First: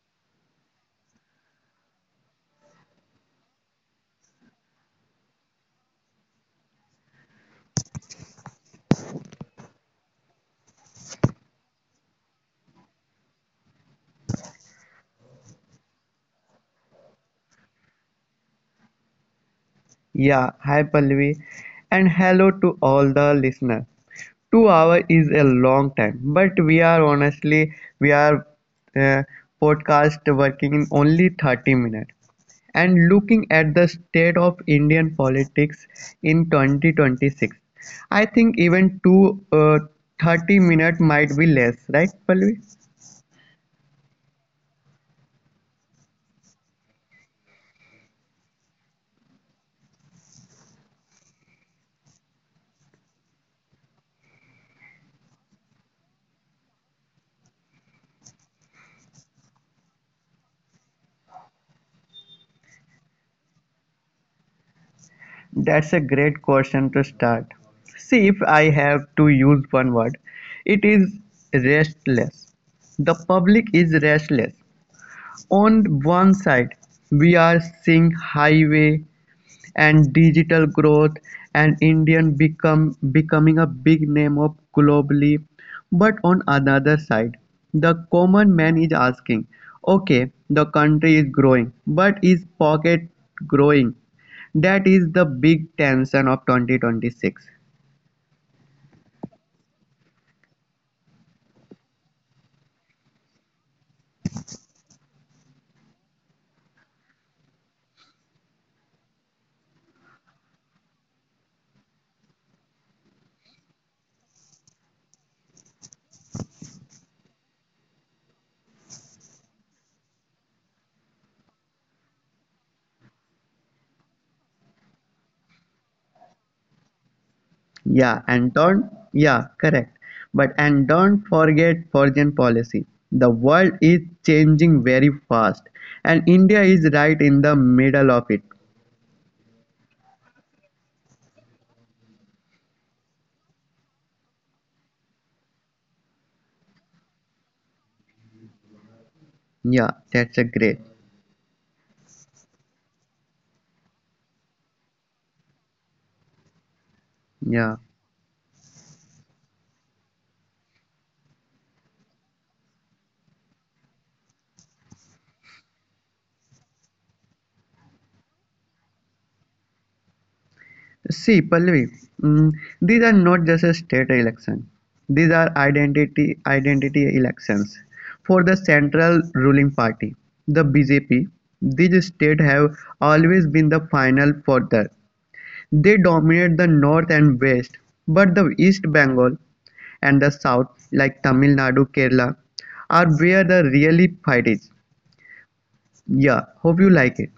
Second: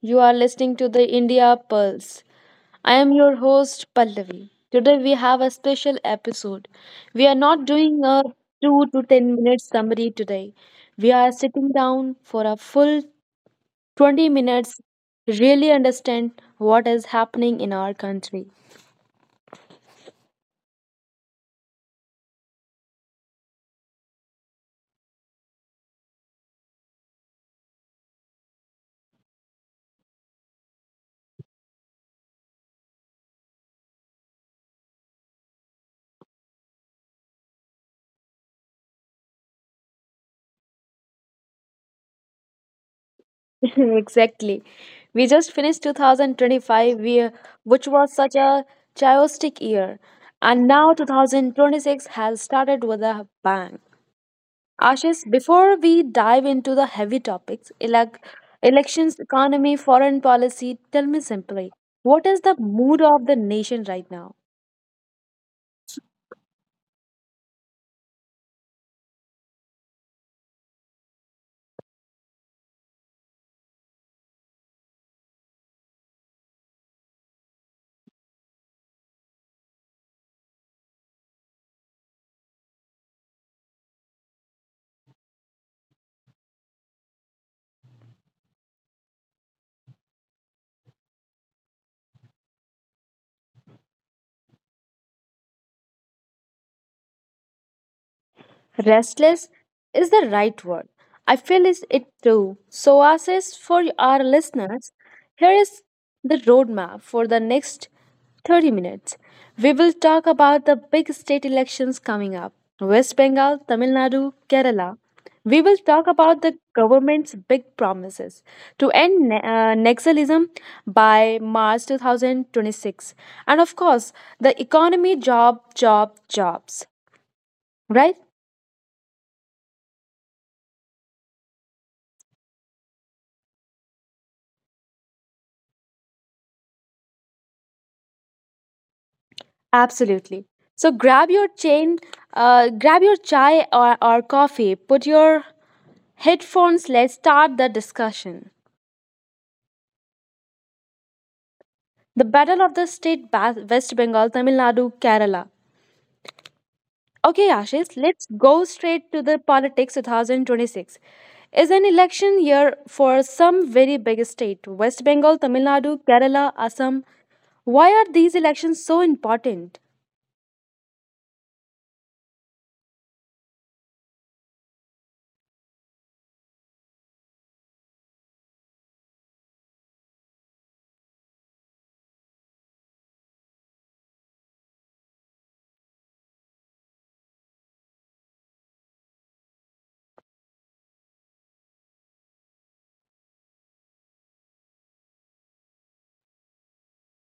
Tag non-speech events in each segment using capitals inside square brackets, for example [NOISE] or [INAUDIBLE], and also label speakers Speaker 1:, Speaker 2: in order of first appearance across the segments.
Speaker 1: You are listening to the India Pulse. I am your host Pallavi. Today we have a special episode. We are not doing a 2 to 10 minute summary today. We are sitting down for a full 20 minutes really understand what is happening in our country.
Speaker 2: Yeah, hi Pallavi, and hello to all the listeners. 2 hour is a long time, but we are honestly we are uh, podcast working in only 30 minutes. And looking at the state of Indian politics in 2026, I think even two 30 minutes might be less, right, Pallavi?
Speaker 1: [LAUGHS] Exactly. We just finished 2025, which was such a chaotic year. And now 2026 has started with a bang. Ashish, before we dive into the heavy topics, elections, economy, foreign policy, tell me simply, what is the mood of the nation right now?
Speaker 2: That's a great question to start. See, if I have to use one word, it is restless. The public is restless. On one side, we are seeing highway and digital growth and Indian become becoming a big name of globally. But on another side, the common man is asking, okay, the country is growing, but is pocket growing? That is the big tension of 2026.
Speaker 1: Restless is the right word. I feel is it too. So, as is for our listeners, here is the roadmap for the next 30 minutes. We will talk about the big state elections coming up West Bengal, Tamil Nadu, Kerala. We will talk about the government's big promises to end Naxalism by March 2026. And of course, the economy, job, job, jobs. Right?
Speaker 2: Yeah, and don't, yeah, correct. But and don't forget foreign policy. The world is changing very fast, and India is right in the middle of it.
Speaker 1: Absolutely. So grab your chain, grab your chai or coffee, put your headphones, let's start the discussion.
Speaker 2: Yeah, that's a great.
Speaker 1: The Battle of the State West Bengal, Tamil Nadu, Kerala. Okay,
Speaker 2: Yeah.
Speaker 1: Ashish, let's go straight to the politics 2026. Is an election year for some very big state, West Bengal, Tamil Nadu, Kerala, Assam. Why are these elections so important?
Speaker 2: See, Pallavi, mm, these are not just a state election. These are identity elections for the central ruling party, the BJP. These state have always been the final fodder. They dominate the north and west, but the East Bengal and the south like Tamil Nadu, Kerala are where the really fight is. Yeah, hope you like it.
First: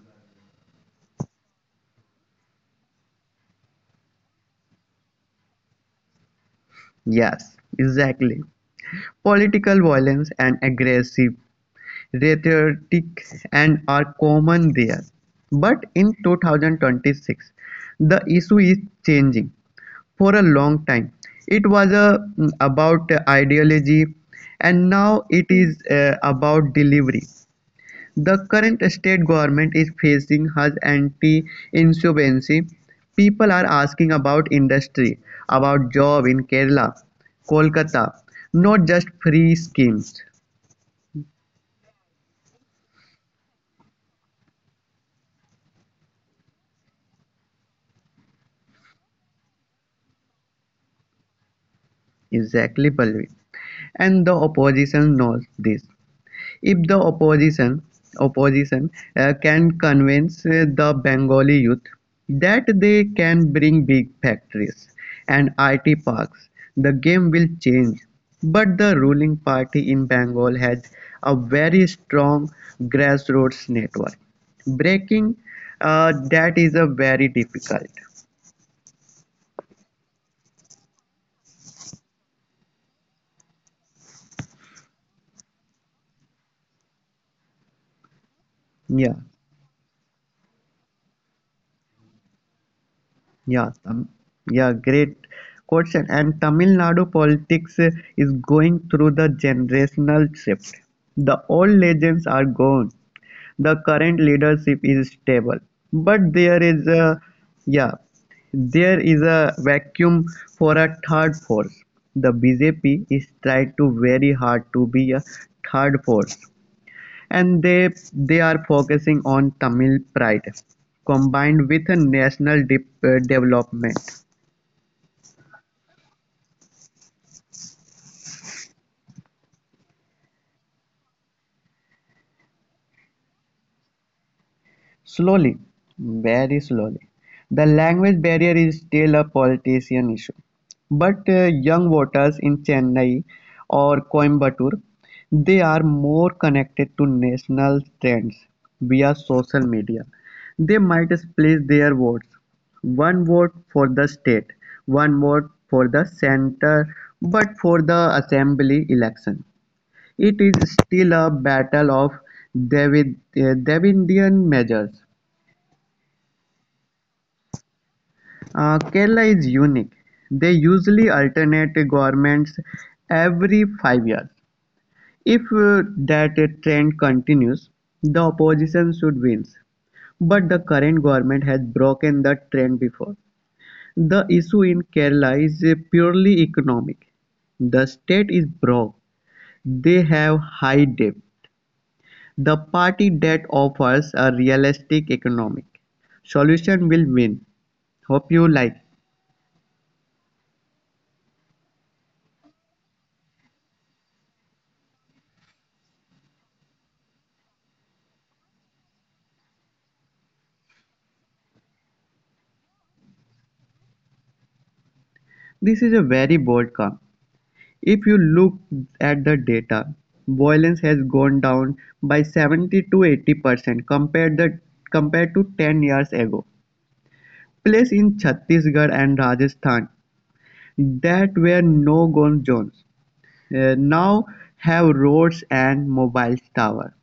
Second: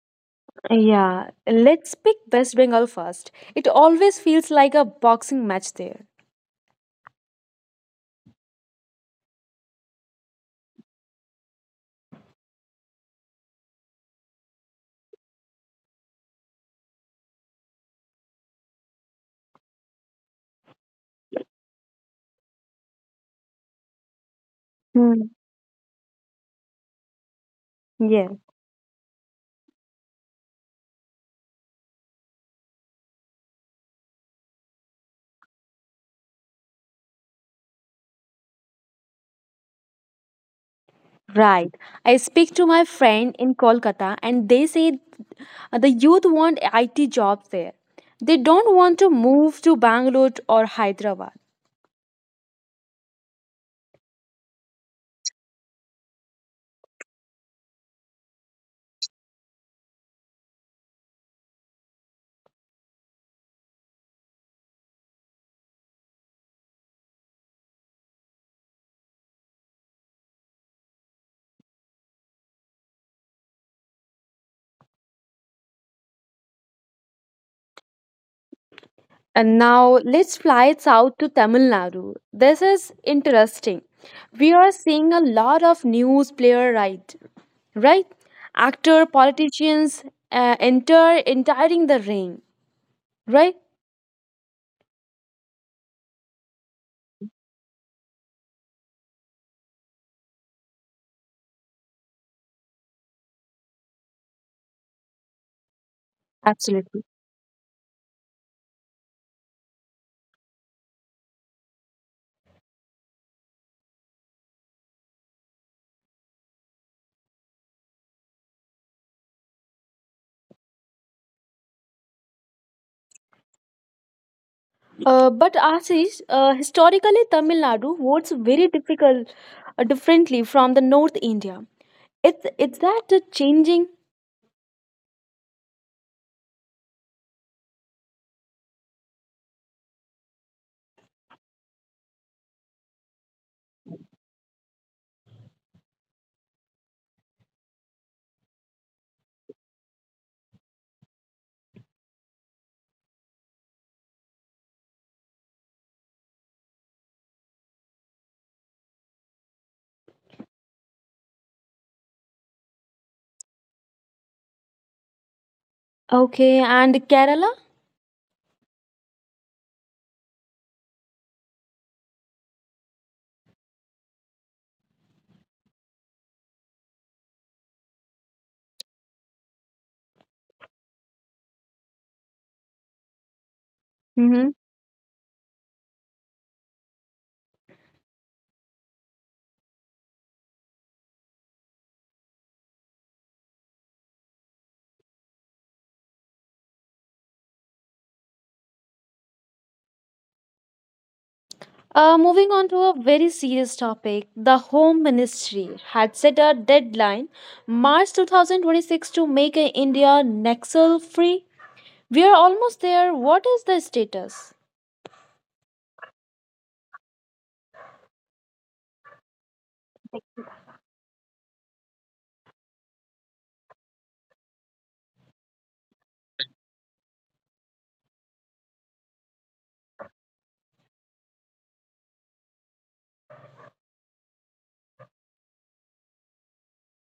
Speaker 1: Yeah, let's pick West Bengal first. It always feels like a boxing match there.
Speaker 2: Yes, exactly. Political violence and aggressive rhetorics and are common there, but in 2026 the issue is changing. For a long time, it was about ideology, and now
Speaker 1: Hmm.
Speaker 2: it is about delivery.
Speaker 1: Yeah.
Speaker 2: The current state government is facing has anti-insolvency. People are asking about industry, about job in Kerala, Kolkata, not just free schemes.
Speaker 1: Right. I speak to my friend in Kolkata and they say the youth want IT jobs there. They don't want to move to Bangalore or Hyderabad.
Speaker 2: Exactly, Palvi. And the opposition knows this. If the opposition can convince the Bengali youth that they can bring big factories and IT parks, the game will change. But the ruling party in Bengal has a very strong grassroots network. Breaking that is a very difficult.
Speaker 1: And now let's fly south to Tamil Nadu. This is interesting. We are seeing a lot of news player right? Actor,
Speaker 2: Yeah.
Speaker 1: politicians entering the ring, right?
Speaker 2: Yeah, um, yeah, great question. And Tamil Nadu politics is going through the generational shift. The old legends are gone. The current leadership is stable, but
Speaker 1: Absolutely.
Speaker 2: yeah, there is a vacuum for a third force. The BJP is trying to very hard to be a third force, and they are focusing on Tamil pride combined with a national development.
Speaker 1: But Ashish, historically Tamil Nadu votes very difficult, differently from the North India. It's that changing?
Speaker 2: Slowly, very slowly, the language barrier is still a politician issue, but young voters in Chennai or Coimbatore, they are more connected to national trends via social media. They might split their votes. One vote for the state, one vote for the center, but for the assembly election. It is still a battle of Davidian measures.
Speaker 1: Okay, and Kerala?
Speaker 2: Kerala is unique; they usually alternate governments every 5 years. If that trend continues, the opposition should win. But the current government has broken the trend before. The issue in Kerala is purely economic. The state is broke. They have high debt. The party that offers a realistic economic solution will win. Hope you like.
Speaker 1: Moving on to a very serious topic, the Home Ministry had set a deadline, March 2026, to make India Nexel free. We are almost there. What is the status?
Speaker 2: This is a very bold call. If you look at the data, violence has gone down by 70 to 80% compared to 10 years ago. Places in Chhattisgarh and Rajasthan that were no-go zones now have roads and mobile towers.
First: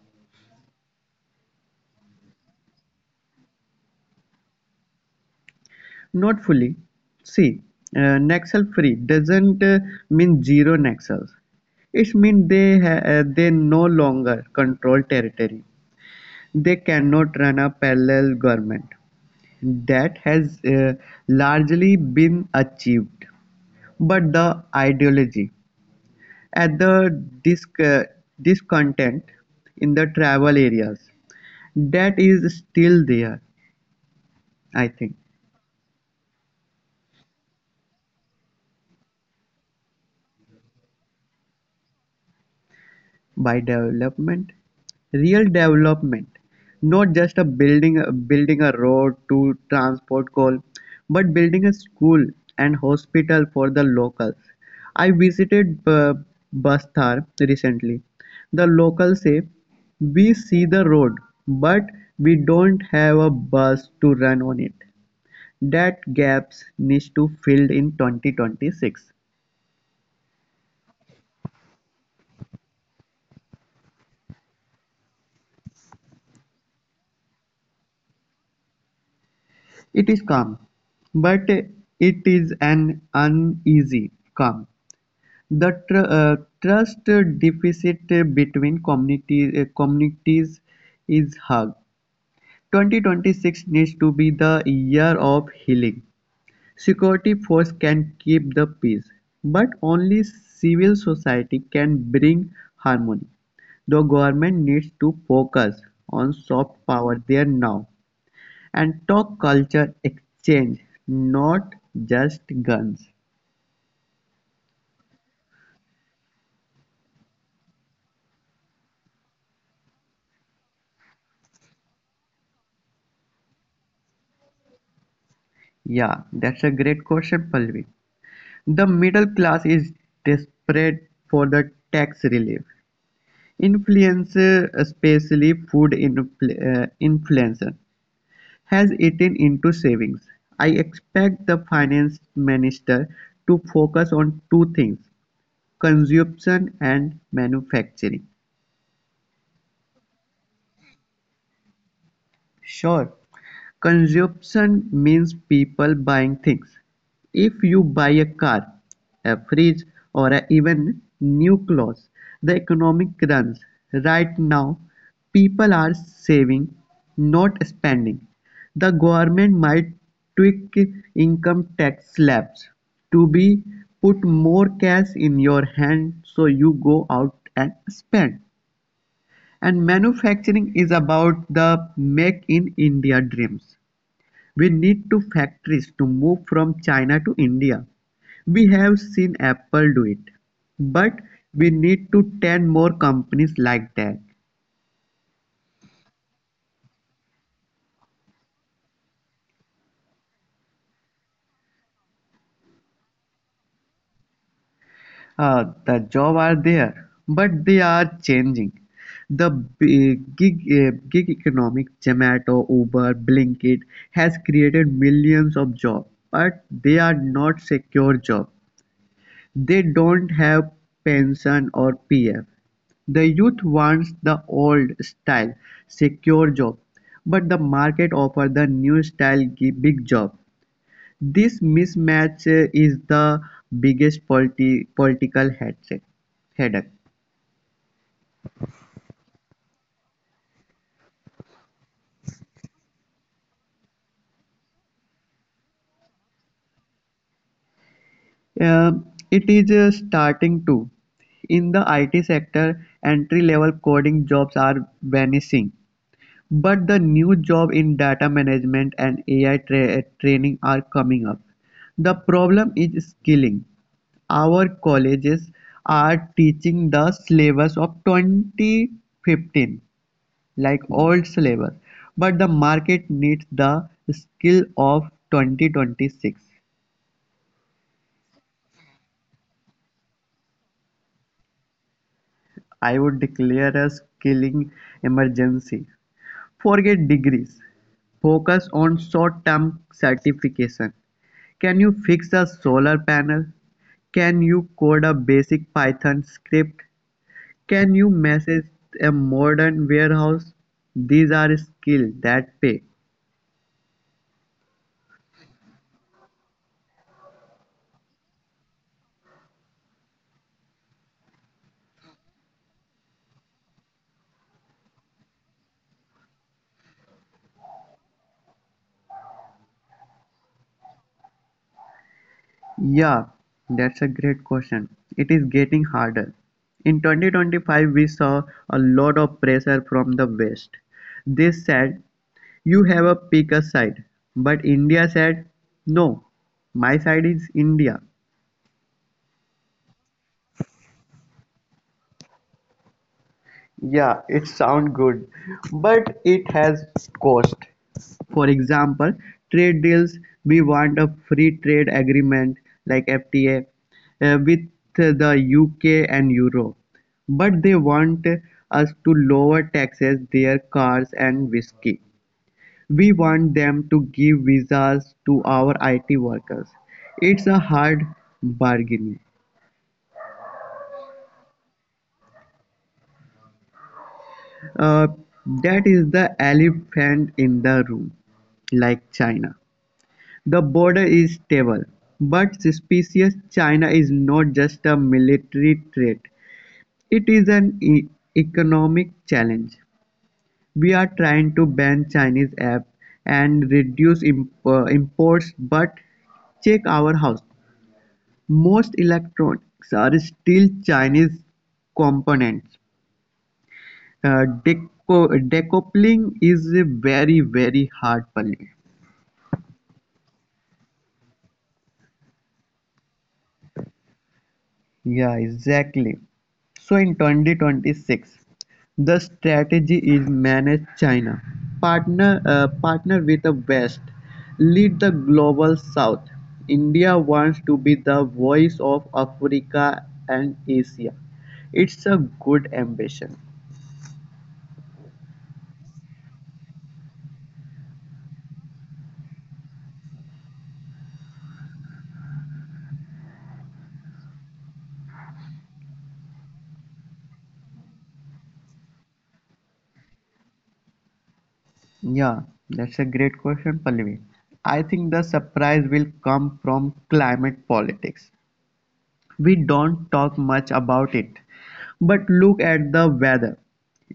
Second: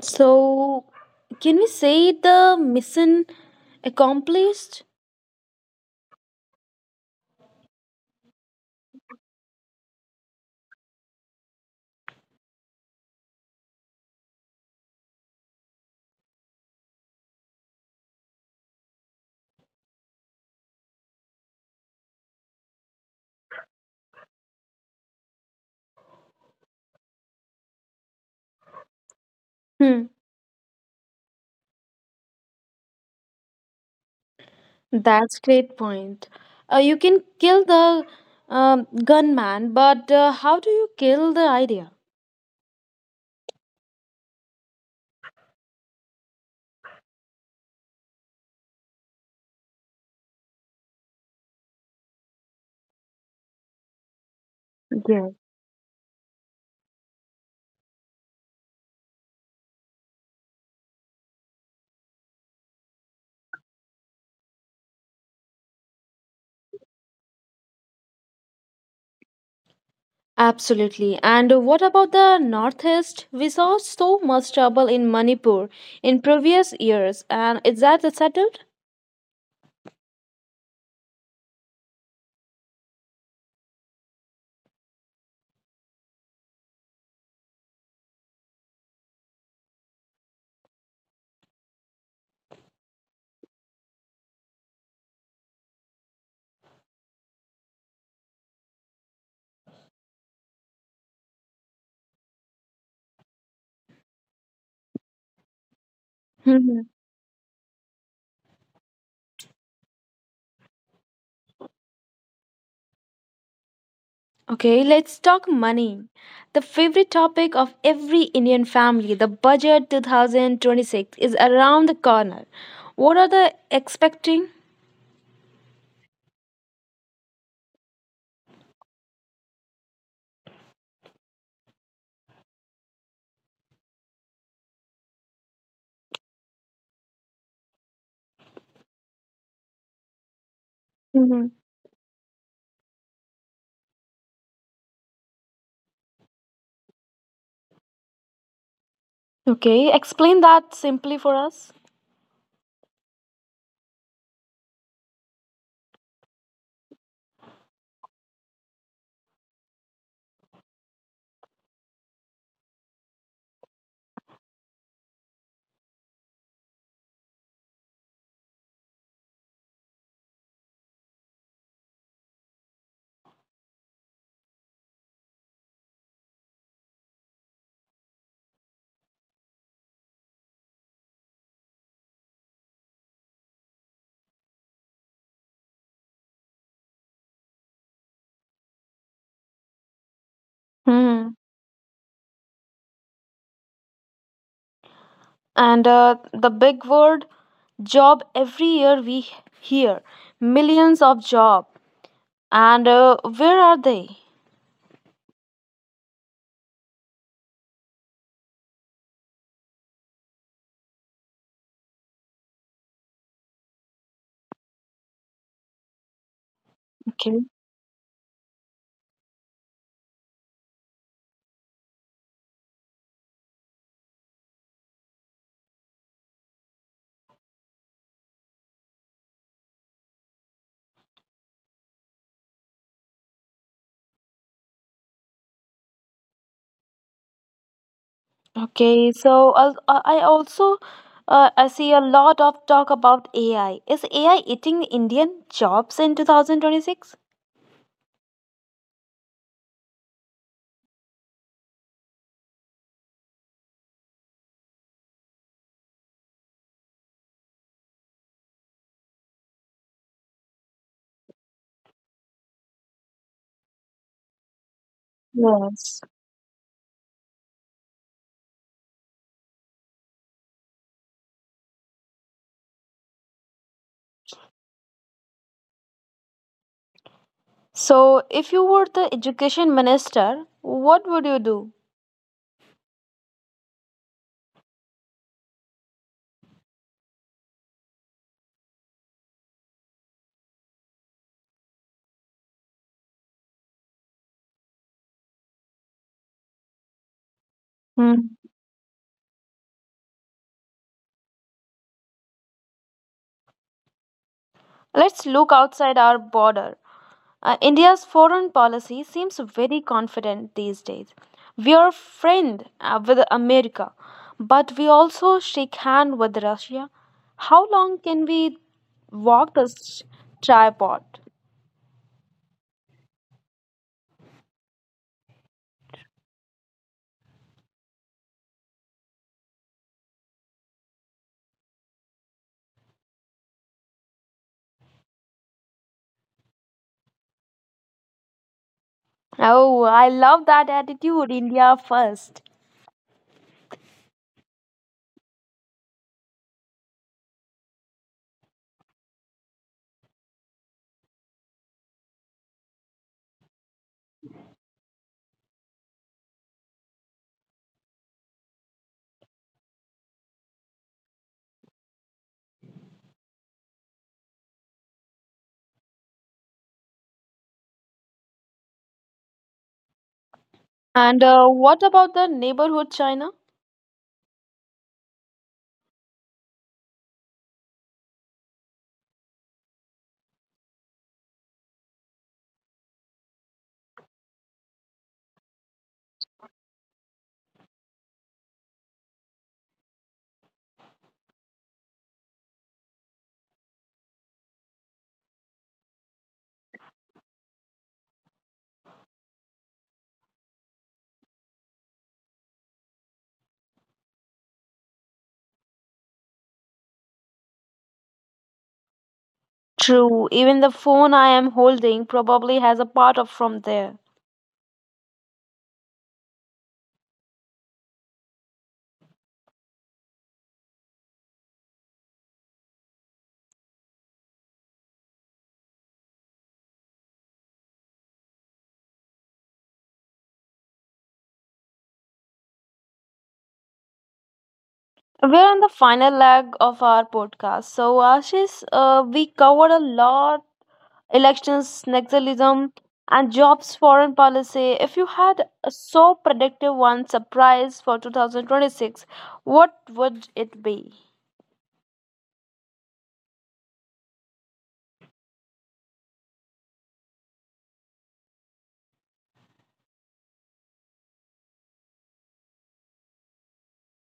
Speaker 1: So, can we say the mission accomplished?
Speaker 2: Not fully. See, Nexel free doesn't mean zero naxals. It means they no longer control territory. They cannot run a parallel government; that has largely been achieved, but the ideology and the discontent in
Speaker 1: Hmm,
Speaker 2: the tribal areas, that is still there, I think.
Speaker 1: that's great point. You can kill the gunman, but how do you kill the idea?
Speaker 2: By development, real development, not just a building a road to transport coal, but building a school and hospital for the locals. I
Speaker 1: Yeah.
Speaker 2: visited uh, Bastar recently. The locals say we see the road, but we don't have a bus to run on it. That gaps needs to filled in 2026.
Speaker 1: Absolutely. And what about the Northeast? We saw so much trouble in Manipur in previous years, and is that settled?
Speaker 2: It is calm, but it is an uneasy calm. The trust deficit between communities is hug. 2026 needs to be the year of healing. Security force can keep the peace, but only civil society can bring harmony. The government needs to focus on soft
Speaker 1: Mhm.
Speaker 2: power there now and talk culture exchange, not just guns.
Speaker 1: Okay, let's talk money. The favorite topic of every Indian family, the budget 2026, is around the corner. What are they expecting?
Speaker 2: Yeah, that's a great question, Palvi. The middle class is desperate for the tax relief. Especially food inflation, has eaten into savings. I expect
Speaker 1: Mhm.
Speaker 2: the finance minister to focus on two things: consumption and manufacturing.
Speaker 1: Okay, explain that simply for us.
Speaker 2: Sure, consumption means people buying things. If you buy a car, a fridge, or even new clothes, the economic runs. Right now, people are saving, not spending. The government might tweak income tax slabs to be put more cash in your hand so you go out and spend. And manufacturing is about the Make in India dreams. We need to factories to move from China to India. We have seen Apple do it, but
Speaker 1: Hmm.
Speaker 2: we need to 10 more companies like that.
Speaker 1: And the big word job every year we hear millions of job And where are they?
Speaker 2: The jobs are there, but they are changing. The gig economic, Zomato, Uber, Blinkit has created millions of jobs, but they are
Speaker 1: Okay.
Speaker 2: not secure jobs. They don't have pension or pf. The youth wants the old-style secure job, but the market offers the new-style big job. This mismatch is the biggest political headache.
Speaker 1: Okay. I see a lot of talk about AI. Is AI eating Indian jobs in 2026?
Speaker 2: It is starting to. In the IT sector, entry-level coding jobs are vanishing. But the new job in data management and AI training are coming up. The problem is skilling. Our colleges
Speaker 1: Yes.
Speaker 2: are teaching the syllabus of 2015, like old syllabus, but the market needs the skill of 2026.
Speaker 1: So if you were the education minister, what would you do?
Speaker 2: I would declare a skilling emergency. Forget degrees. Focus on short-term certification. Can you fix a solar panel? Can you code a basic Python script? Can you
Speaker 1: Hmm.
Speaker 2: manage a modern warehouse? These are skills that pay.
Speaker 1: Let's look outside our border. India's foreign policy seems very confident these days. We are friend with America, but we also shake hand with Russia. How long can we walk this tripod?
Speaker 2: Yeah, that's a great question. It is getting harder. In 2025, we saw a lot of pressure from the West. They said, "You have a pick a side." But India said, "No, my side is India."
Speaker 1: Oh, I love that attitude, India first.
Speaker 2: Yeah, it sounds good, but it has cost. For example, trade deals, we want a free trade agreement like FTA with the UK and Euro, but they want us to lower taxes their cars and whiskey. We want them to give visas to our IT workers. It's a hard bargain.
Speaker 1: And what about the neighborhood China?
Speaker 2: Uh, That is the elephant in the room. Like China, the border is stable but suspicious. China is not just a military threat, it is an economic challenge. We are trying to ban Chinese apps and reduce imports, but check our house. Most electronics are still Chinese components. Decoupling is a very, very hard problem.
Speaker 1: True, even the phone I am holding probably has a part of from there.
Speaker 2: Yeah, exactly. So in 2026, the strategy is manage China, partner with the West, lead the global South. India wants to be the voice of Africa and Asia. It's a good ambition.
Speaker 1: We're on the final leg of our podcast. So, Ashish, we covered a lot elections, nationalism, and jobs foreign policy. If you had a so predictive one surprise for 2026, what would it be?
Speaker 2: Yeah, that's a great question, Pallavi. I think the surprise will come from climate politics. We don't talk much about it, but look at the weather.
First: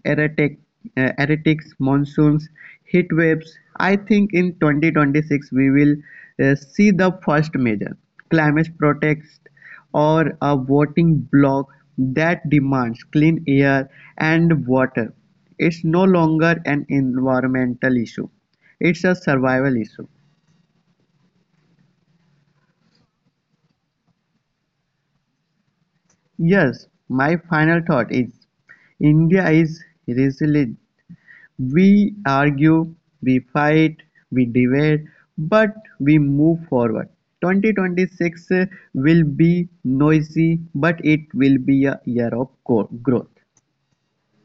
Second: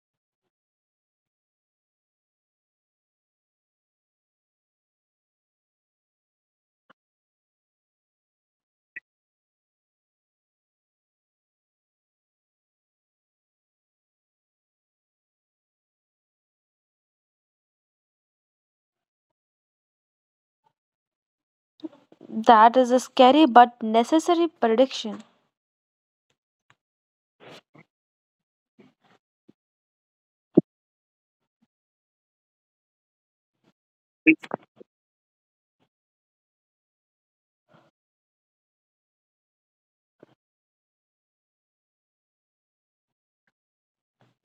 Speaker 2: Erratic, Erratics, monsoons, heat waves. I think in 2026 we will see the first major climate protest or a voting bloc that demands clean air and water. It's no longer an environmental issue. It's a survival issue.
Speaker 1: That is a scary but necessary prediction.
Speaker 2: Yes, my final thought is India is resilient. We argue, we fight, we debate, but we move forward. 2026 will be noisy, but it will be a year of growth.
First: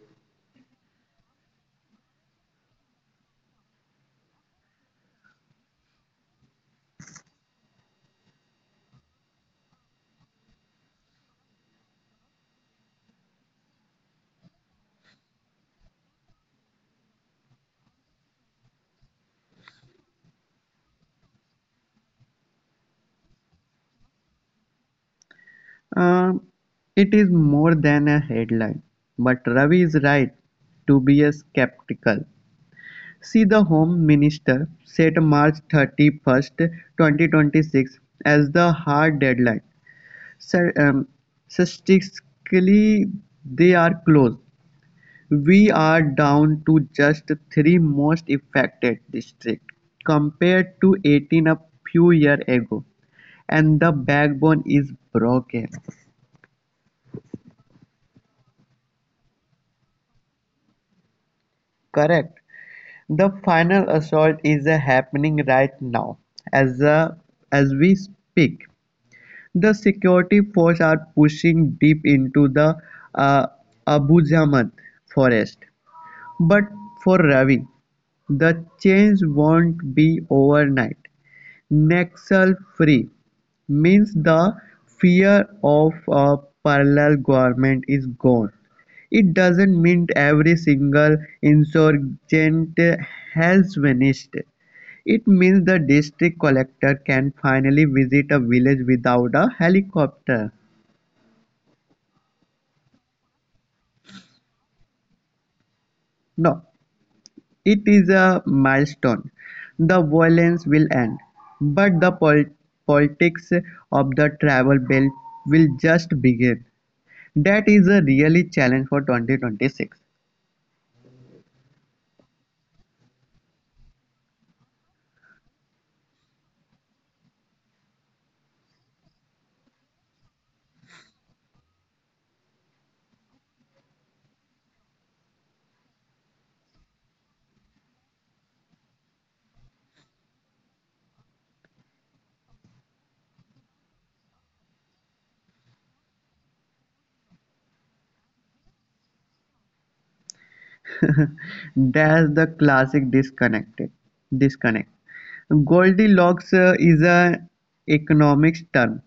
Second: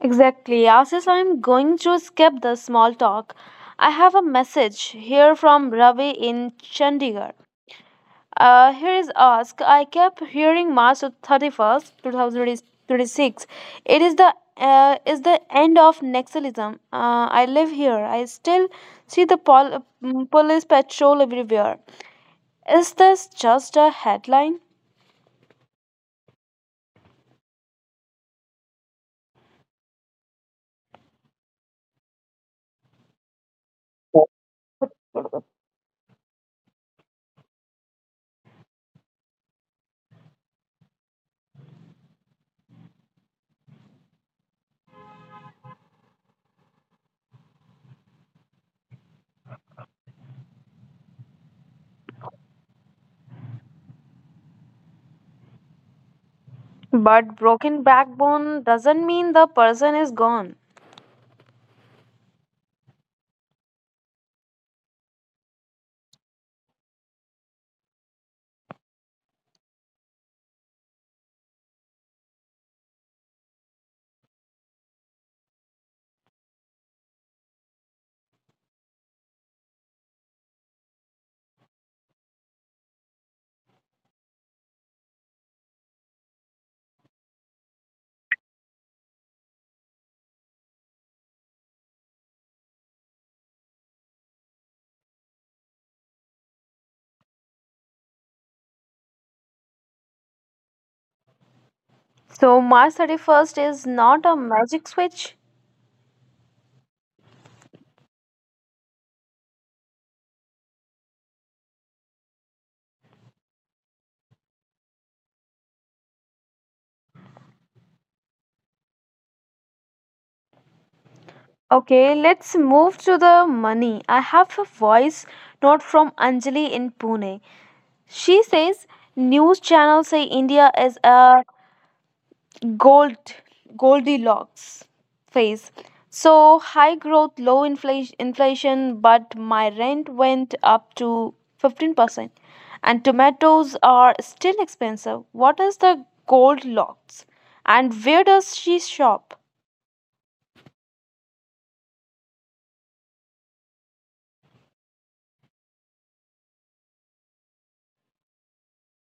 Speaker 1: Exactly. As is, I'm going to skip the small talk, I have a message here from Ravi in Chandigarh. Here is ask. I kept hearing March 31st, 2026. It is the end of Nexalism. I live here. I still see the police patrol everywhere. Is this just a headline?
Speaker 2: Um, it is more than a headline, but Ravi is right to be a skeptical. See, the Home Minister set March 31st, 2026 as the hard deadline. So, statistically, they are close. We are down to just three most affected districts, compared to 18 a few years ago, and the backbone is broken.
Speaker 1: But broken backbone doesn't mean the person is gone.
Speaker 2: Correct. The final assault is happening right now as uh, as we speak. The security force are pushing deep into the uh, Abu Jamad forest. But for Ravi, the change won't be overnight. "Nexel-free" means the fear of a parallel government is gone; it doesn't mean every single insurgent has vanished, it means the district collector can finally visit a village without a helicopter.
Speaker 1: So March 31st is not a magic switch.
Speaker 2: No, it is a milestone. The violence will end, but the politics of the travel belt will just begin. That is a really challenge for 2026.
Speaker 1: Okay, let's move to the money. I have a voice note from Anjali in Pune. She says news channels say India is a gold Goldilocks phase. So high growth, low inflation, but my rent went up to 15% and tomatoes are still expensive. What is the Goldilocks and where does she shop?
Speaker 2: [LAUGHS] That's the classic Disconnect. Goldilocks is an economics term.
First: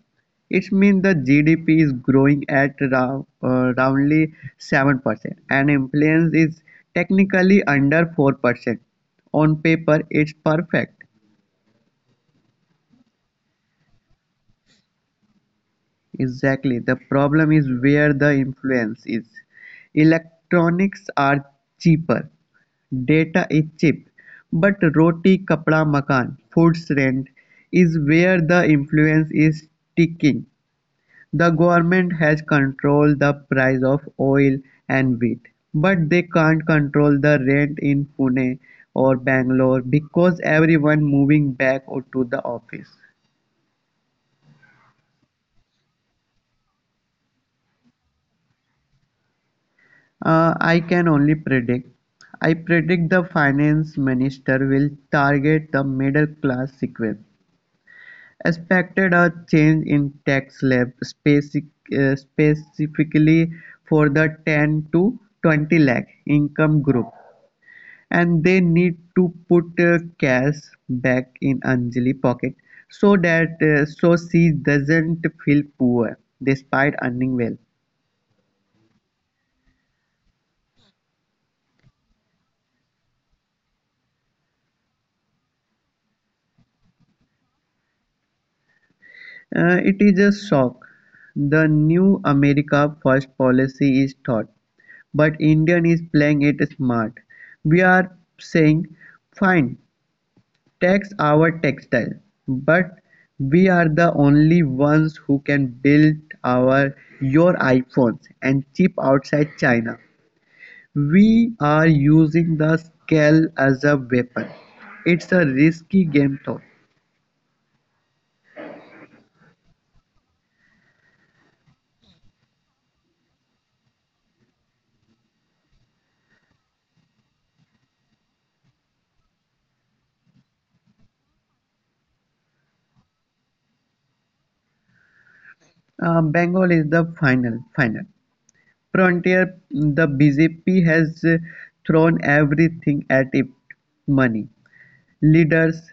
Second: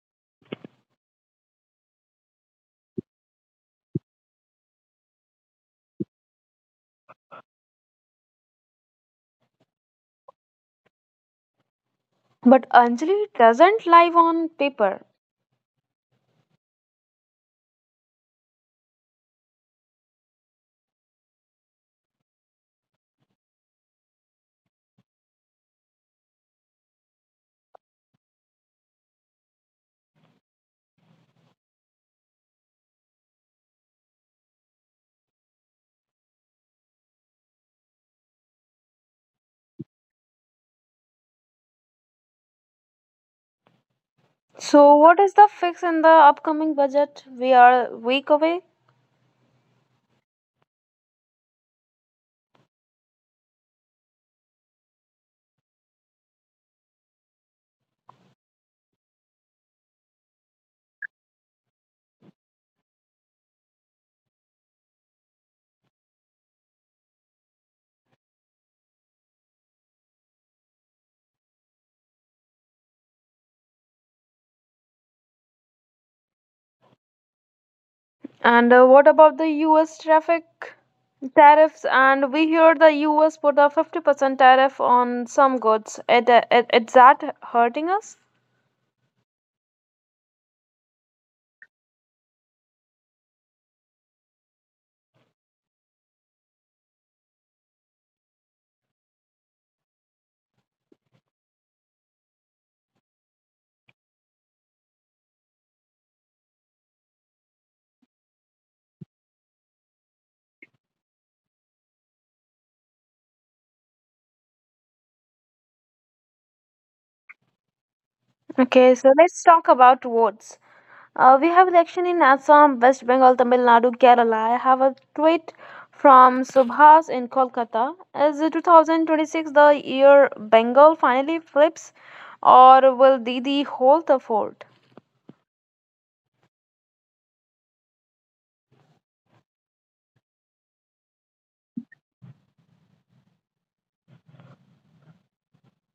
Speaker 2: It means the GDP is growing at roundly 7% and inflation is technically under 4%. On paper, it's perfect.
Speaker 1: But Anjali doesn't live on paper.
Speaker 2: Exactly, the problem is where the influence is. Electronics are cheaper, data is cheap, but roti, kapda, makan, food's rent is where the influence is sticking. The government has controlled the price of oil and wheat, but they can't control the rent in Pune or Bangalore because everyone moving back or to the office.
Speaker 1: So, what is the fix in the upcoming budget? We are a week away.
Speaker 2: I can only predict. I predict the finance minister will target the middle class sequence, expected a change in tax slab specifically for the 10 to 20 lakh income group, and they need to put cash back in Anjali pocket so that she doesn't feel poor despite earning well.
Speaker 1: And what about the US traffic tariffs? And we hear the US put a 50% tariff on some goods. It is that hurting us?
Speaker 2: It is a shock. The new America First policy is taught, but Indian is playing it smart. We are saying, fine, tax our textile, but we are the only ones who can build our your iPhones and chip outside China. We are using the scale as a weapon. It's a risky game though.
Speaker 1: Okay, so let's talk about votes. We have election in Assam, West Bengal, Tamil Nadu, Kerala. I have a tweet from Subhas in Kolkata. Is 2026 the year Bengal finally flips, or will Didi hold the fort?
Speaker 2: Bengal is the final frontier, the bjp has thrown everything at it: money, leaders,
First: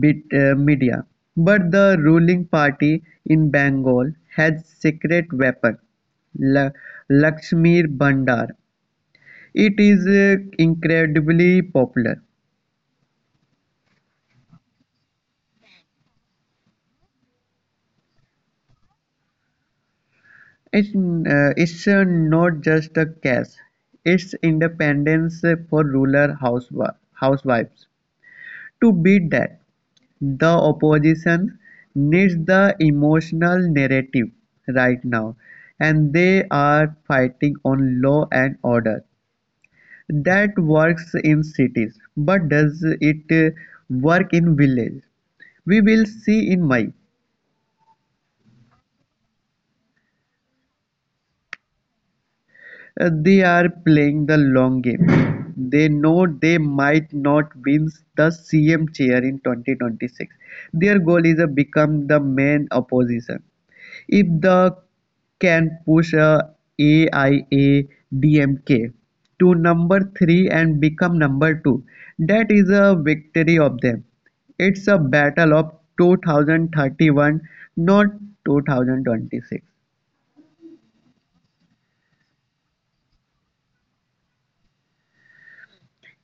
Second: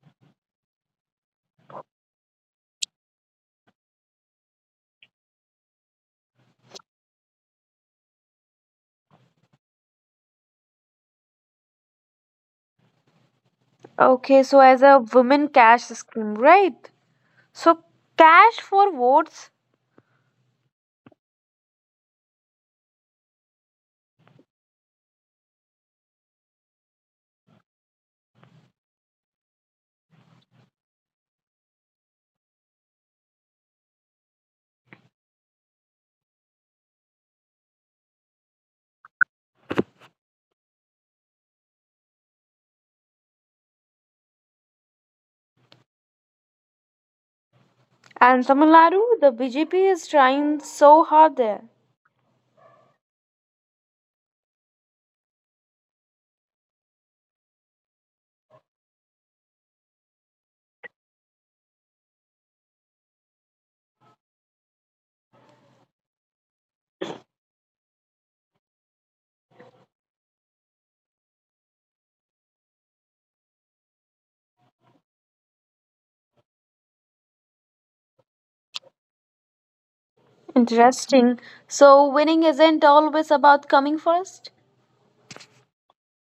Speaker 2: media. But the ruling party in Bengal has secret weapon, La- Lakshmi Bandar. It is incredibly popular.
Speaker 1: Okay, so as a women cash scheme, right? So cash for votes
Speaker 2: It's not just a cash. It's independence for rural housewives. To beat that, the opposition needs the emotional narrative right now, and they are fighting on law and order. That works in cities, but does it work in villages? We will see in May.
Speaker 1: and Tamil Nadu, the BJP is trying so hard there.
Speaker 2: They are playing the long game. They know they might not win the CM chair in 2026. Their goal is to become the main opposition. If the can push a AIADMK to number three and become number two. That is a victory of them. It's a battle of 2031, not 2026.
Speaker 1: Interesting. So winning isn't always about coming first.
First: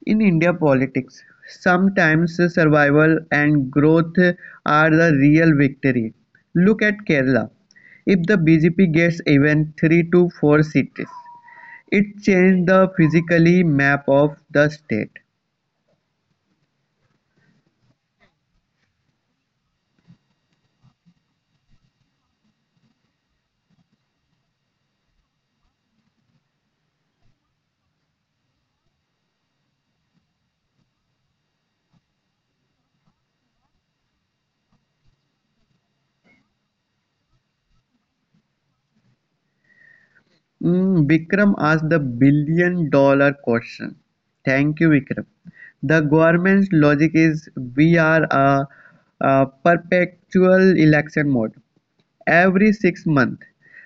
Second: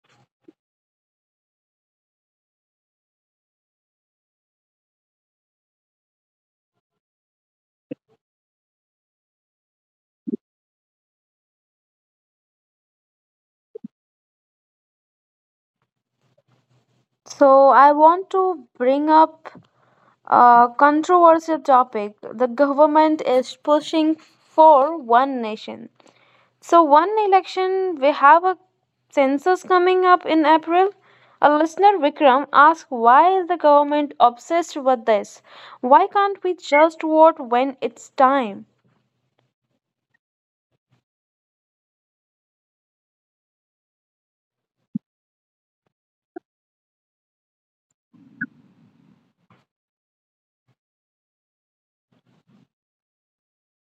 Speaker 2: In India politics, sometimes survival and growth are the real victory. Look at Kerala. If the BJP gets even 3 to 4 seats, it changed the physically map of the state.
Speaker 1: So I want to bring up a controversial topic. The government is pushing for one nation. So, one election, we have a census coming up in April. A listener, Vikram, asked why is the government obsessed with this? Why can't we just vote when it's time?
Speaker 2: Vikram asked the billion dollar question. Thank you, Vikram. The government's logic is we are a perpetual election mode. Every 6 months,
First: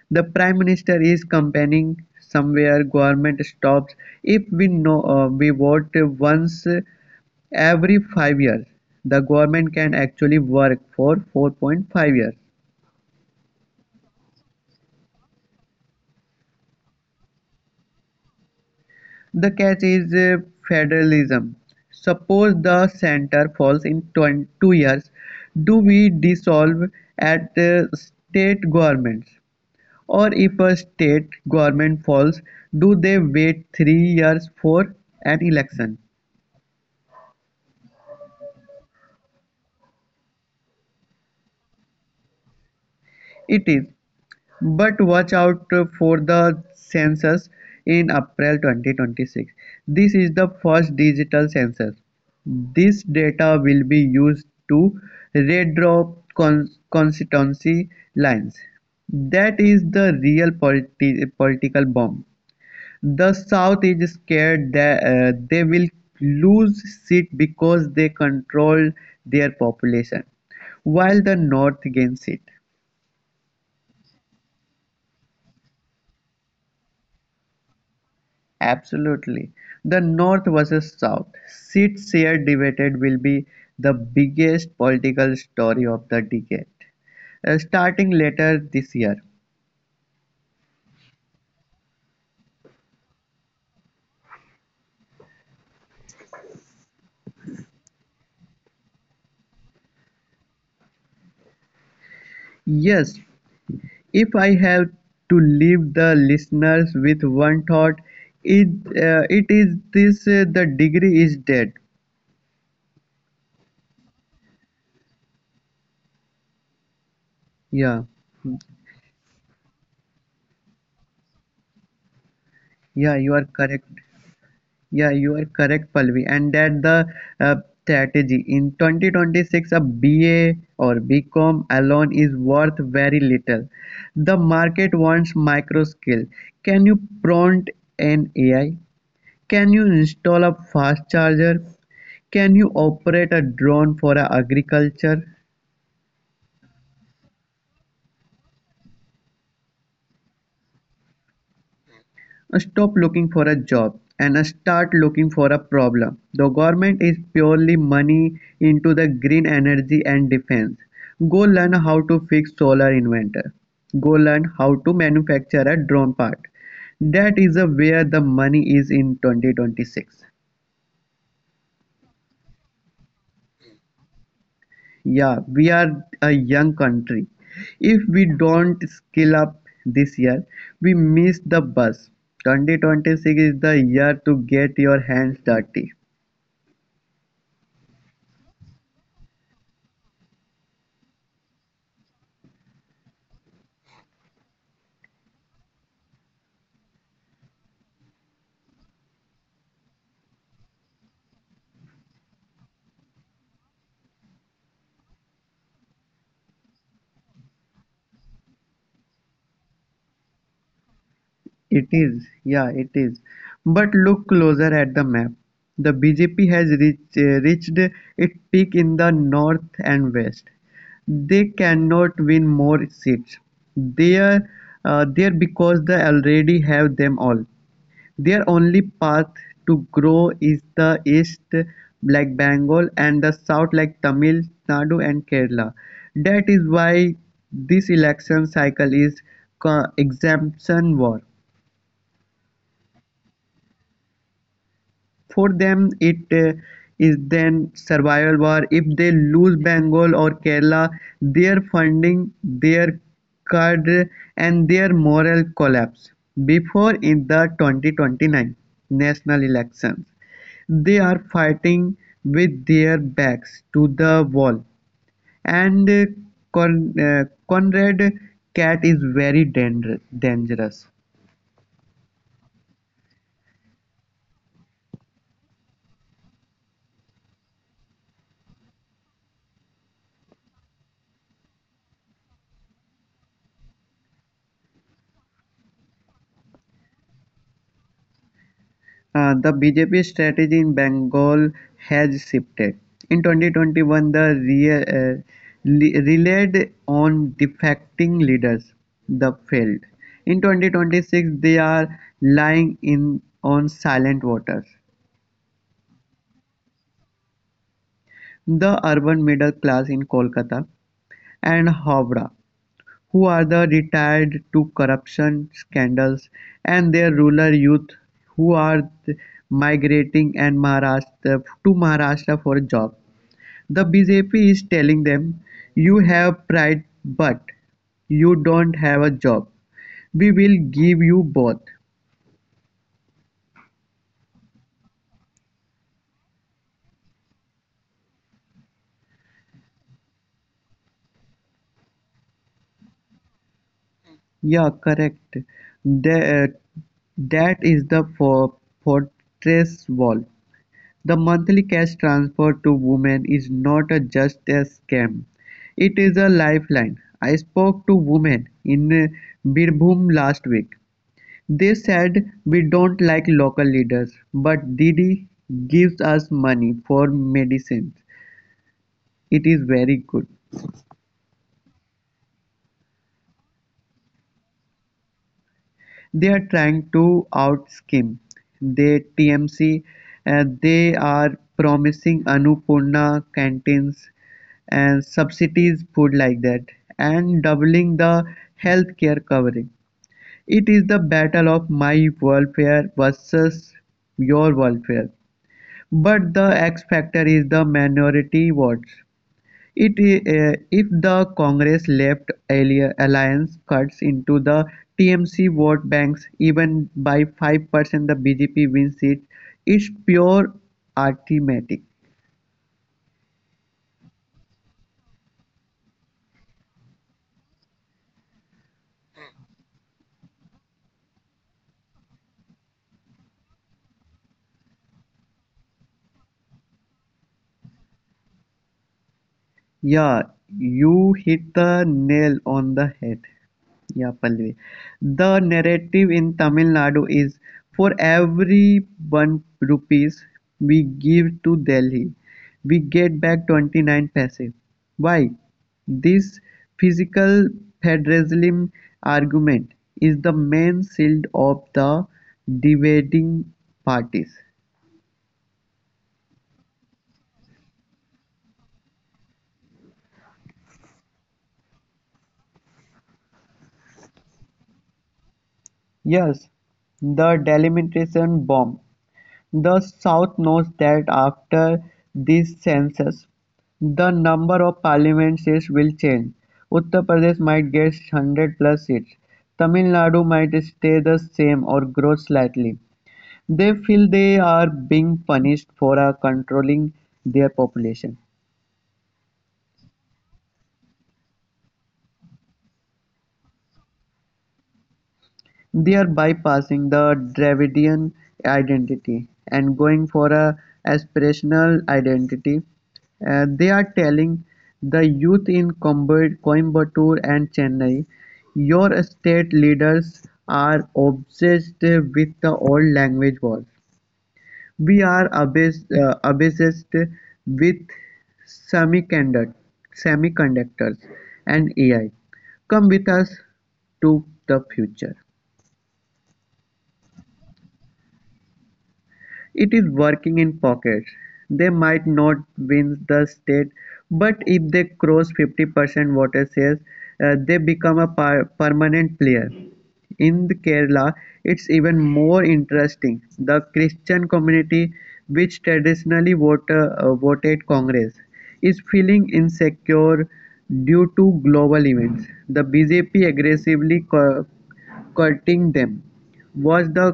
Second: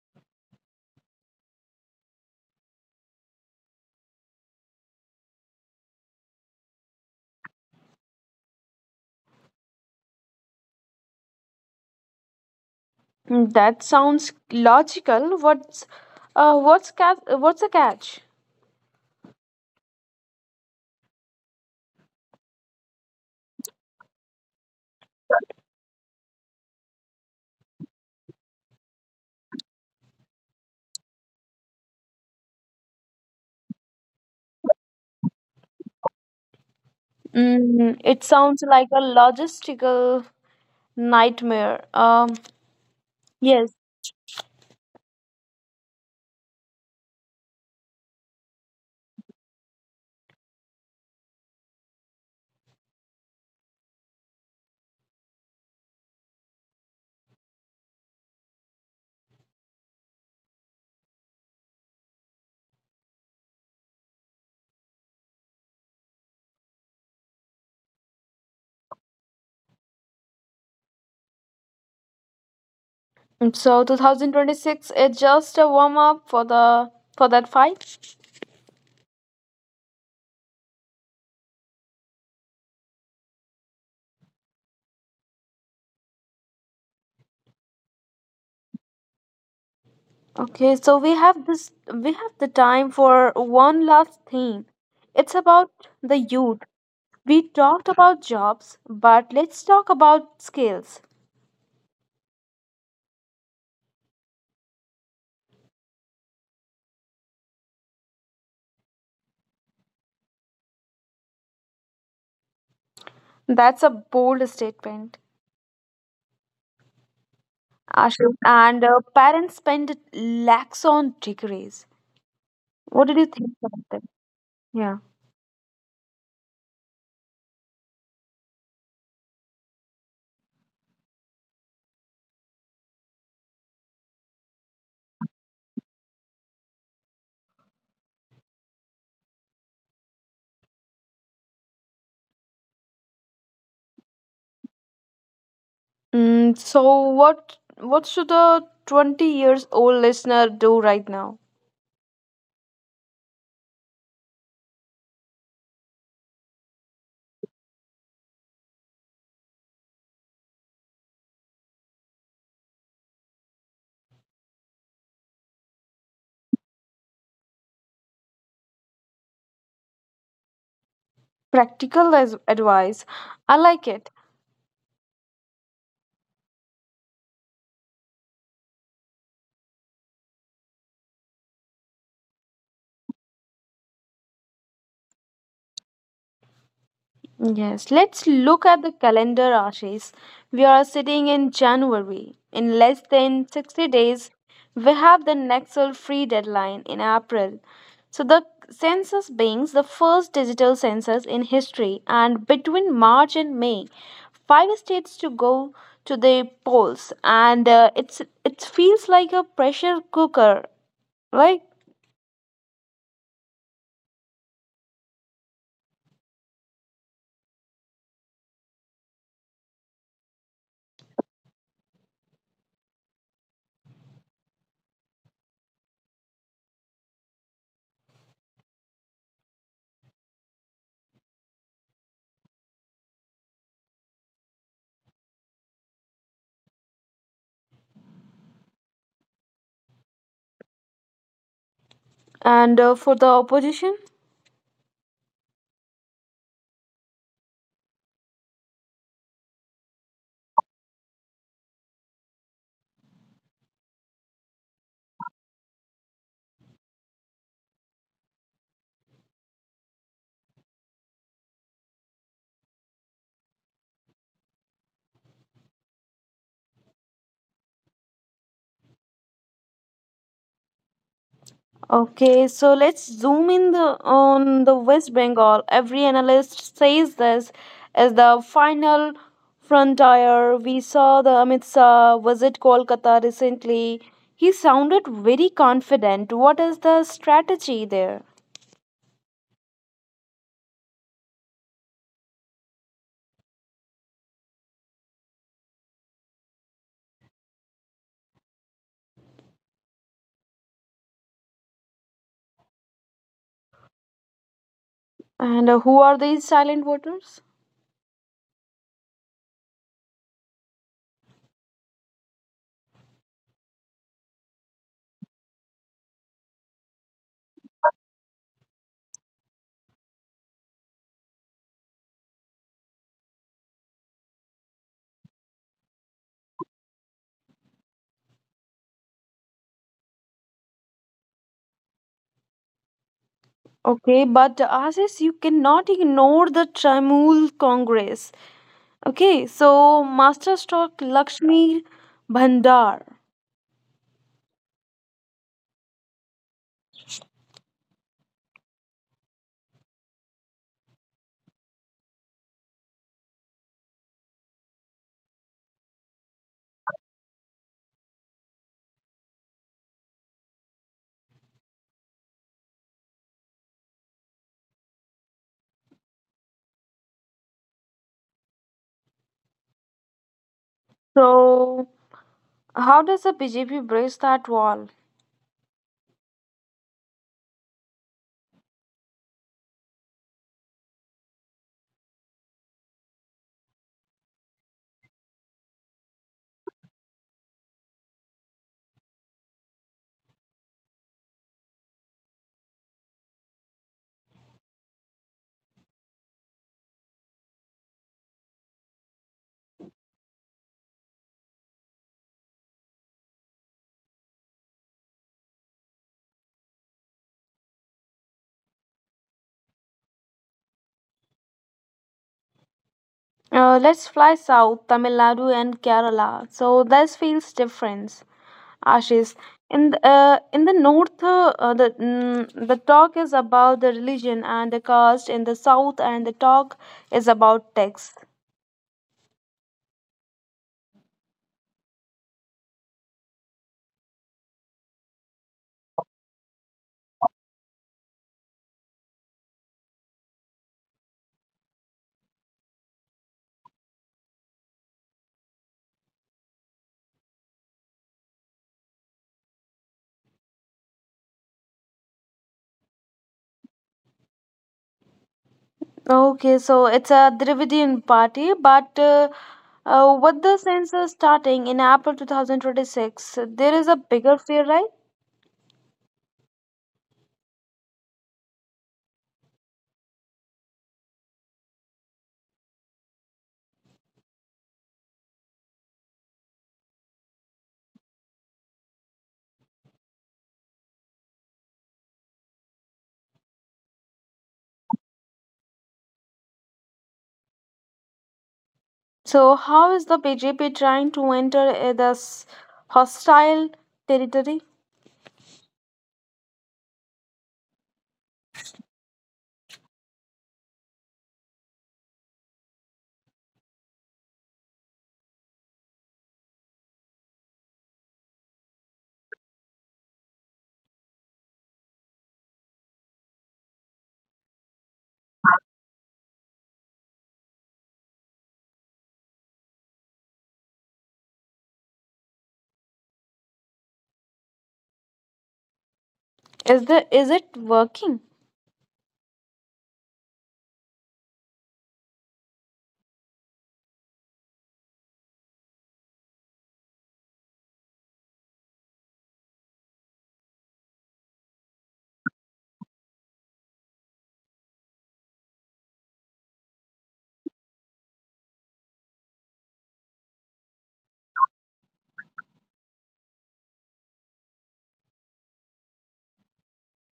Speaker 2: the prime minister is campaigning somewhere. Government stops if we know we vote once every 5 years. The government can actually work for 4.5 years.
Speaker 1: Hmm, that sounds logical. What's the catch?
Speaker 2: The catch is federalism: suppose the Centre falls in 2 years, do we dissolve at state governments? Or if a state government falls, do they wait 3 years for an election?
Speaker 1: Mm, it sounds like a logistical nightmare.
Speaker 2: It
Speaker 1: Yes.
Speaker 2: is. But watch out for the census in April 2026. This is the first digital census. This data will be used to redraw constituency lines. That is the real political bomb. The South is scared that they will lose seat because they control their population, while the North gains seat.
Speaker 1: Mm, so 2026 is just a warm up for the for that fight.
Speaker 2: Absolutely. The North versus South seats share debated will be the biggest political story of the decade, starting later this year.
Speaker 1: Okay, so we have the time for one last thing. It's about the youth. We talked about jobs, but let's talk about skills.
Speaker 2: Yes, if I have to leave the listeners with one thought, it it is this: the degree is dead.
Speaker 1: That's a bold statement.
Speaker 2: Yeah,
Speaker 1: Ashu and parents spend lakhs on degrees. What did
Speaker 2: yeah,
Speaker 1: you
Speaker 2: you are
Speaker 1: think about
Speaker 2: correct.
Speaker 1: that? Yeah.
Speaker 2: Yeah, you are correct, Palvi, and that the uh, strategy in 2026 a BA or BCom alone is worth very little. The market wants micro skill. Can you prompt an AI? Can you install a fast charger? Can you operate a drone for a agriculture?
Speaker 1: Mm, so what what should a 20 years old listener do right now?
Speaker 2: Stop looking for a job and start looking for a problem. The government is purely money into the green energy and defense. Go learn how to fix solar inverter. Go learn how to manufacture a drone part. That is where the money is in 2026.
Speaker 1: Practical advice. I like it.
Speaker 2: Yeah, we are a young country. If we don't skill up this year, we miss the bus. 2026 is the year to get your hands dirty.
Speaker 1: Yes, let's look at the calendar, Ashish. We are sitting in January. In less than 60 days, we have the Nexel free deadline in April. So, the census being the first digital census in history, and between March and May, five states to go to the polls, and it feels like a pressure cooker, right?
Speaker 2: It is, yeah, it is. But look closer at the map. The BJP has reached its peak in the north and west. They cannot win more seats. They are there because they already have them all. Their only path to grow is the east like Bengal and the south like Tamil Nadu and Kerala. That is why this election cycle is exemption war.
Speaker 1: And for the opposition.
Speaker 2: For them it is then survival war, if they lose Bengal or Kerala, their funding, their cadre and their morale collapse. Before in the 2029 national elections, they are fighting with their backs to the wall and Con- uh, Conrad cat is very dangerous.
Speaker 1: Okay, so let's zoom in on the West Bengal. Every analyst says this is the final frontier. We saw the Amit Shah visit Kolkata recently. He sounded very confident. What is the strategy there?
Speaker 2: The BJP strategy in Bengal has shifted. In 2021, the relied on defecting leaders, the failed. In 2026, they are lying in on silent waters.
Speaker 1: And who are these silent voters?
Speaker 2: The urban middle class in Kolkata and Howrah, who are the retired to corruption scandals, and their rural youth who are migrating and Maharashtra to Maharashtra for a job. The bjp is telling them, you have pride but you don't have a job. We will give you both.
Speaker 1: Okay, but Ashish, you cannot ignore the Trinamool Congress. Okay, so master stock, Lakshmi Bhandar.
Speaker 2: Yeah, correct. That, that is the fortress wall. The monthly cash transfer to women is not a just a scam. It is a lifeline. I spoke to women in Birbhum last week. They said 'We don't like local leaders, but Didi gives us money for medicines, it's very good.'
Speaker 1: So how does the BJP bridge that wall?
Speaker 2: They're trying to out-scheme the TMC, they are promising Annapurna canteens and subsidies, food like that, and doubling the healthcare covering. It is the battle of my welfare versus your welfare. But the X-factor is the minority votes; It if the Congress-left alliance cuts into the TMC vote banks even by 5%, the BJP wins seats; it's pure arithmetic.
Speaker 1: Let's fly south, Tamil Nadu and Kerala. So this feels different, Ashish. In the north, the talk is about the religion and the caste. In the south, and the talk is about tax.
Speaker 2: Yeah, you hit the nail on the head. Yeah, Pallavi. The narrative in Tamil Nadu is, for every one rupees we give to Delhi, we get back 29 paise. Why? This physical federalism argument is the main shield of the dividing parties.
Speaker 1: Okay, so it's a Dravidian party, but with the census starting in April 2026, there is a bigger fear, right?
Speaker 2: Yes, the delimitation bomb. The South notes that after this census, the number of parliament seats will change. Uttar Pradesh might get 100 plus seats. Tamil Nadu might stay the same or grow slightly. They feel they are being punished for controlling their population.
Speaker 1: So, how is the BJP trying to enter this hostile territory?
Speaker 2: Thereby bypassing the Dravidian identity and going for a aspirational identity. They are telling the youth in Coimbatore and Chennai, your state leaders are obsessed with the old language wars. We are obsessed with semiconduct, semiconductors and AI. Come with us to the future.
Speaker 1: Is the is it working?
Speaker 2: It is working in pockets. They might not win the state, but if they cross 50% voter shares, they become a permanent player. In the Kerala, it's even more interesting. The Christian community, which traditionally voted Congress, is feeling insecure due to global events. The BJP aggressively courting them. Was the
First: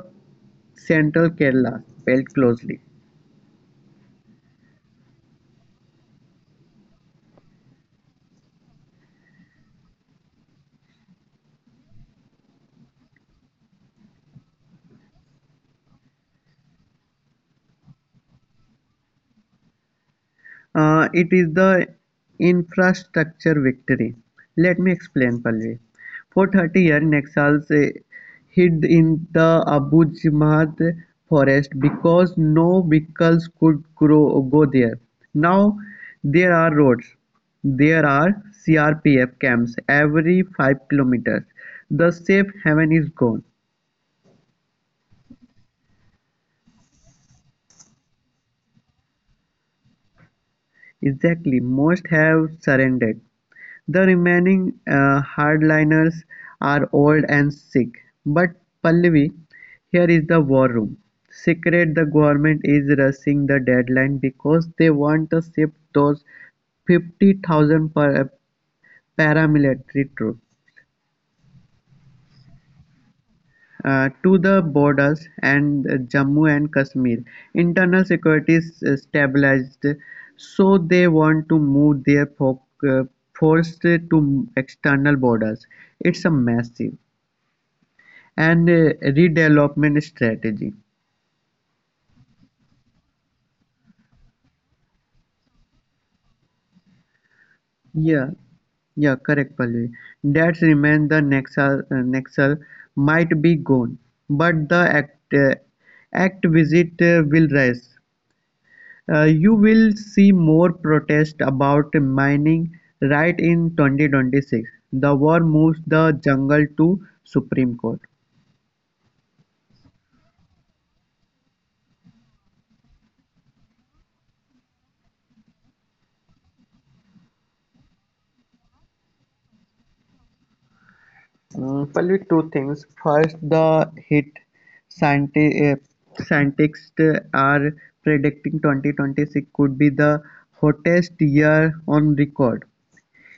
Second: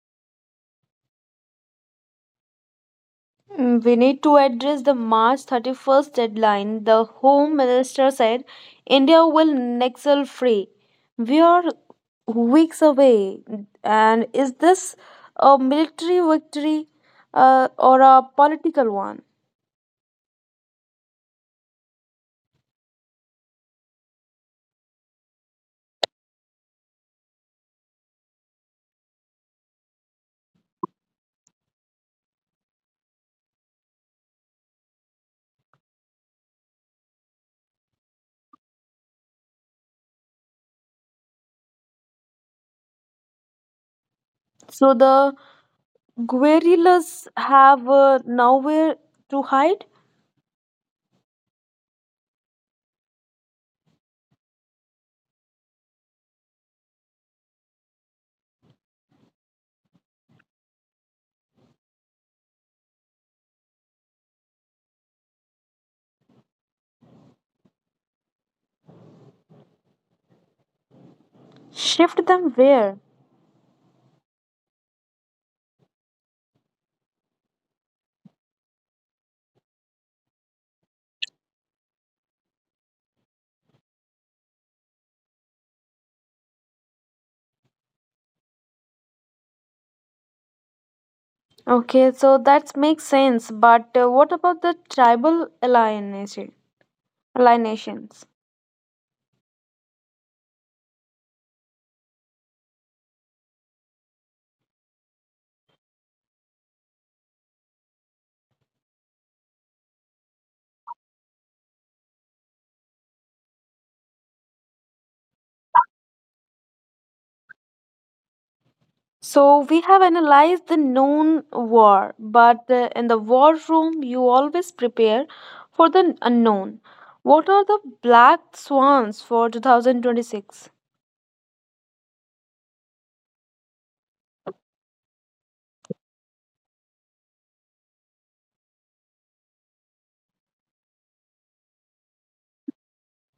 Speaker 2: Central Kerala felt closely.
Speaker 1: Mm, we need to address the March 31st deadline. The Home Minister said India will Nexel free. We are weeks away, and is this a military victory or a political one?
Speaker 2: It is the infrastructure victory. Let me explain, Palvi. For 30 years, Naxals hid in the Abu Jamaat forest because no vehicles could go there. Now there are roads. There are CRPF camps every 5 kilometers. The safe haven is gone.
Speaker 1: So the guerrillas have nowhere to hide.
Speaker 2: Exactly, most have surrendered; the remaining hardliners are old and sick. But Pallavi, here is the war room. Secret the government is rushing the deadline because they want to ship those 50,000 paramilitary troops.
Speaker 1: Shift them where?
Speaker 2: To the borders and Jammu and Kashmir, internal security is stabilized, so they want to move their uh, force to external borders. It's a massive and redevelopment strategy.
Speaker 1: Okay, so that makes sense. But what about the tribal alienation? Alienations.
Speaker 2: Yeah, yeah, correct, Pallavi. That remains the Nexal might be gone, but the act visit will rise. You will see more protest about mining right in 2026. The war moves the jungle to Supreme Court.
Speaker 1: So we have analyzed the known war, but in the war room, you always prepare for the unknown. What are the black swans for 2026?
Speaker 2: Probably two things. First, the hit scienti- uh, scientists are predicting 2026 could be the hottest year on record.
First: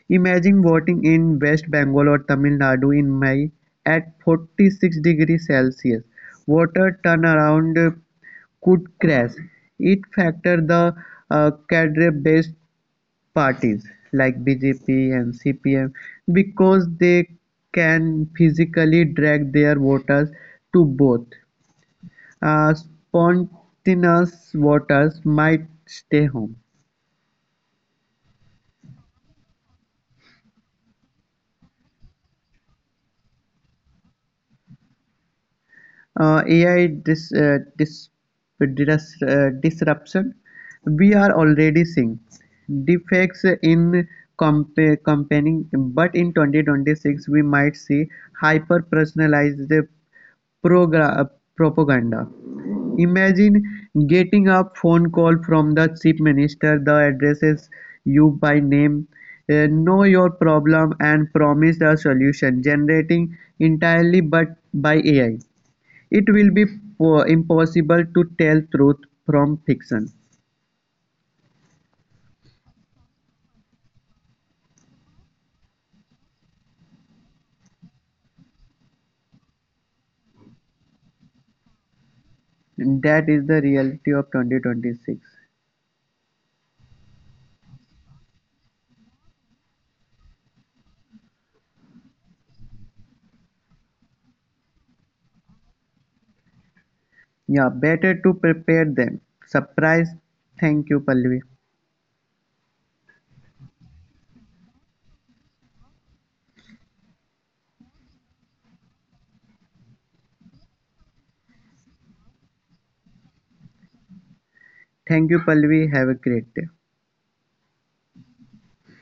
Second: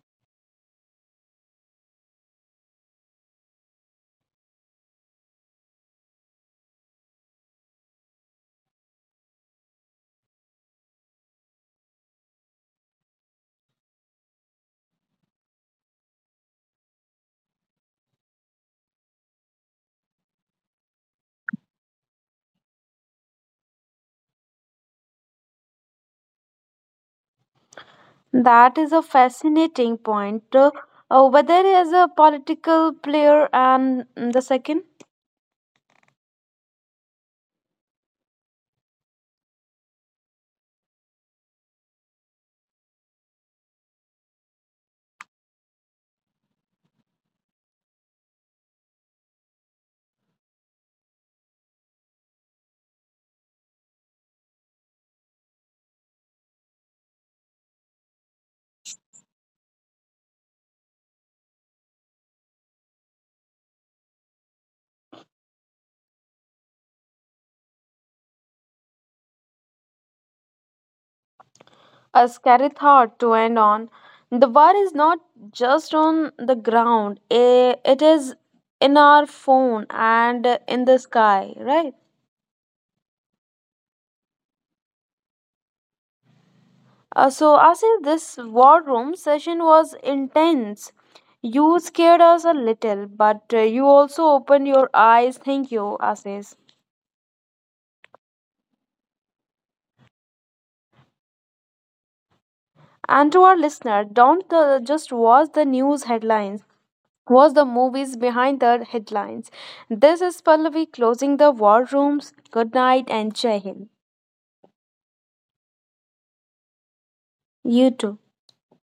Speaker 2: Imagine voting in West Bengal or Tamil Nadu in May at 46 degrees Celsius. Water turnaround could crash. It factored the cadre-based parties like BJP and CPM because they can physically drag their voters to both. Spontaneous voters might stay home.
Speaker 1: That is a fascinating point. Whether as a political player and the second.
Speaker 2: AI disruption, we are already seeing defects in comp- company, but in 2026 we might see hyper personalized propaganda. Imagine getting a phone call from the chief minister, the addresses you by name, know your problem, and promise a solution, generating entirely but by AI. It will be impossible to tell truth from fiction.
Speaker 1: A scary thought to end on. The war is not just on the ground, eh, it is in our phone and in the sky, right?
Speaker 2: That is the reality of 2026.
Speaker 1: So, Asif, this war room session was intense. You scared us a little, but you also opened your eyes. Thank you, Asif.
Speaker 2: Yeah, better to prepare them. Surprise. Thank you, Palvi.
Speaker 1: And to our listener, don't just watch the news headlines. Was the movies behind the headlines. This is Pallavi closing the war rooms. Good night and Jai Hind.
Speaker 2: Thank you, Palvi. Have a great day.
Speaker 1: You too.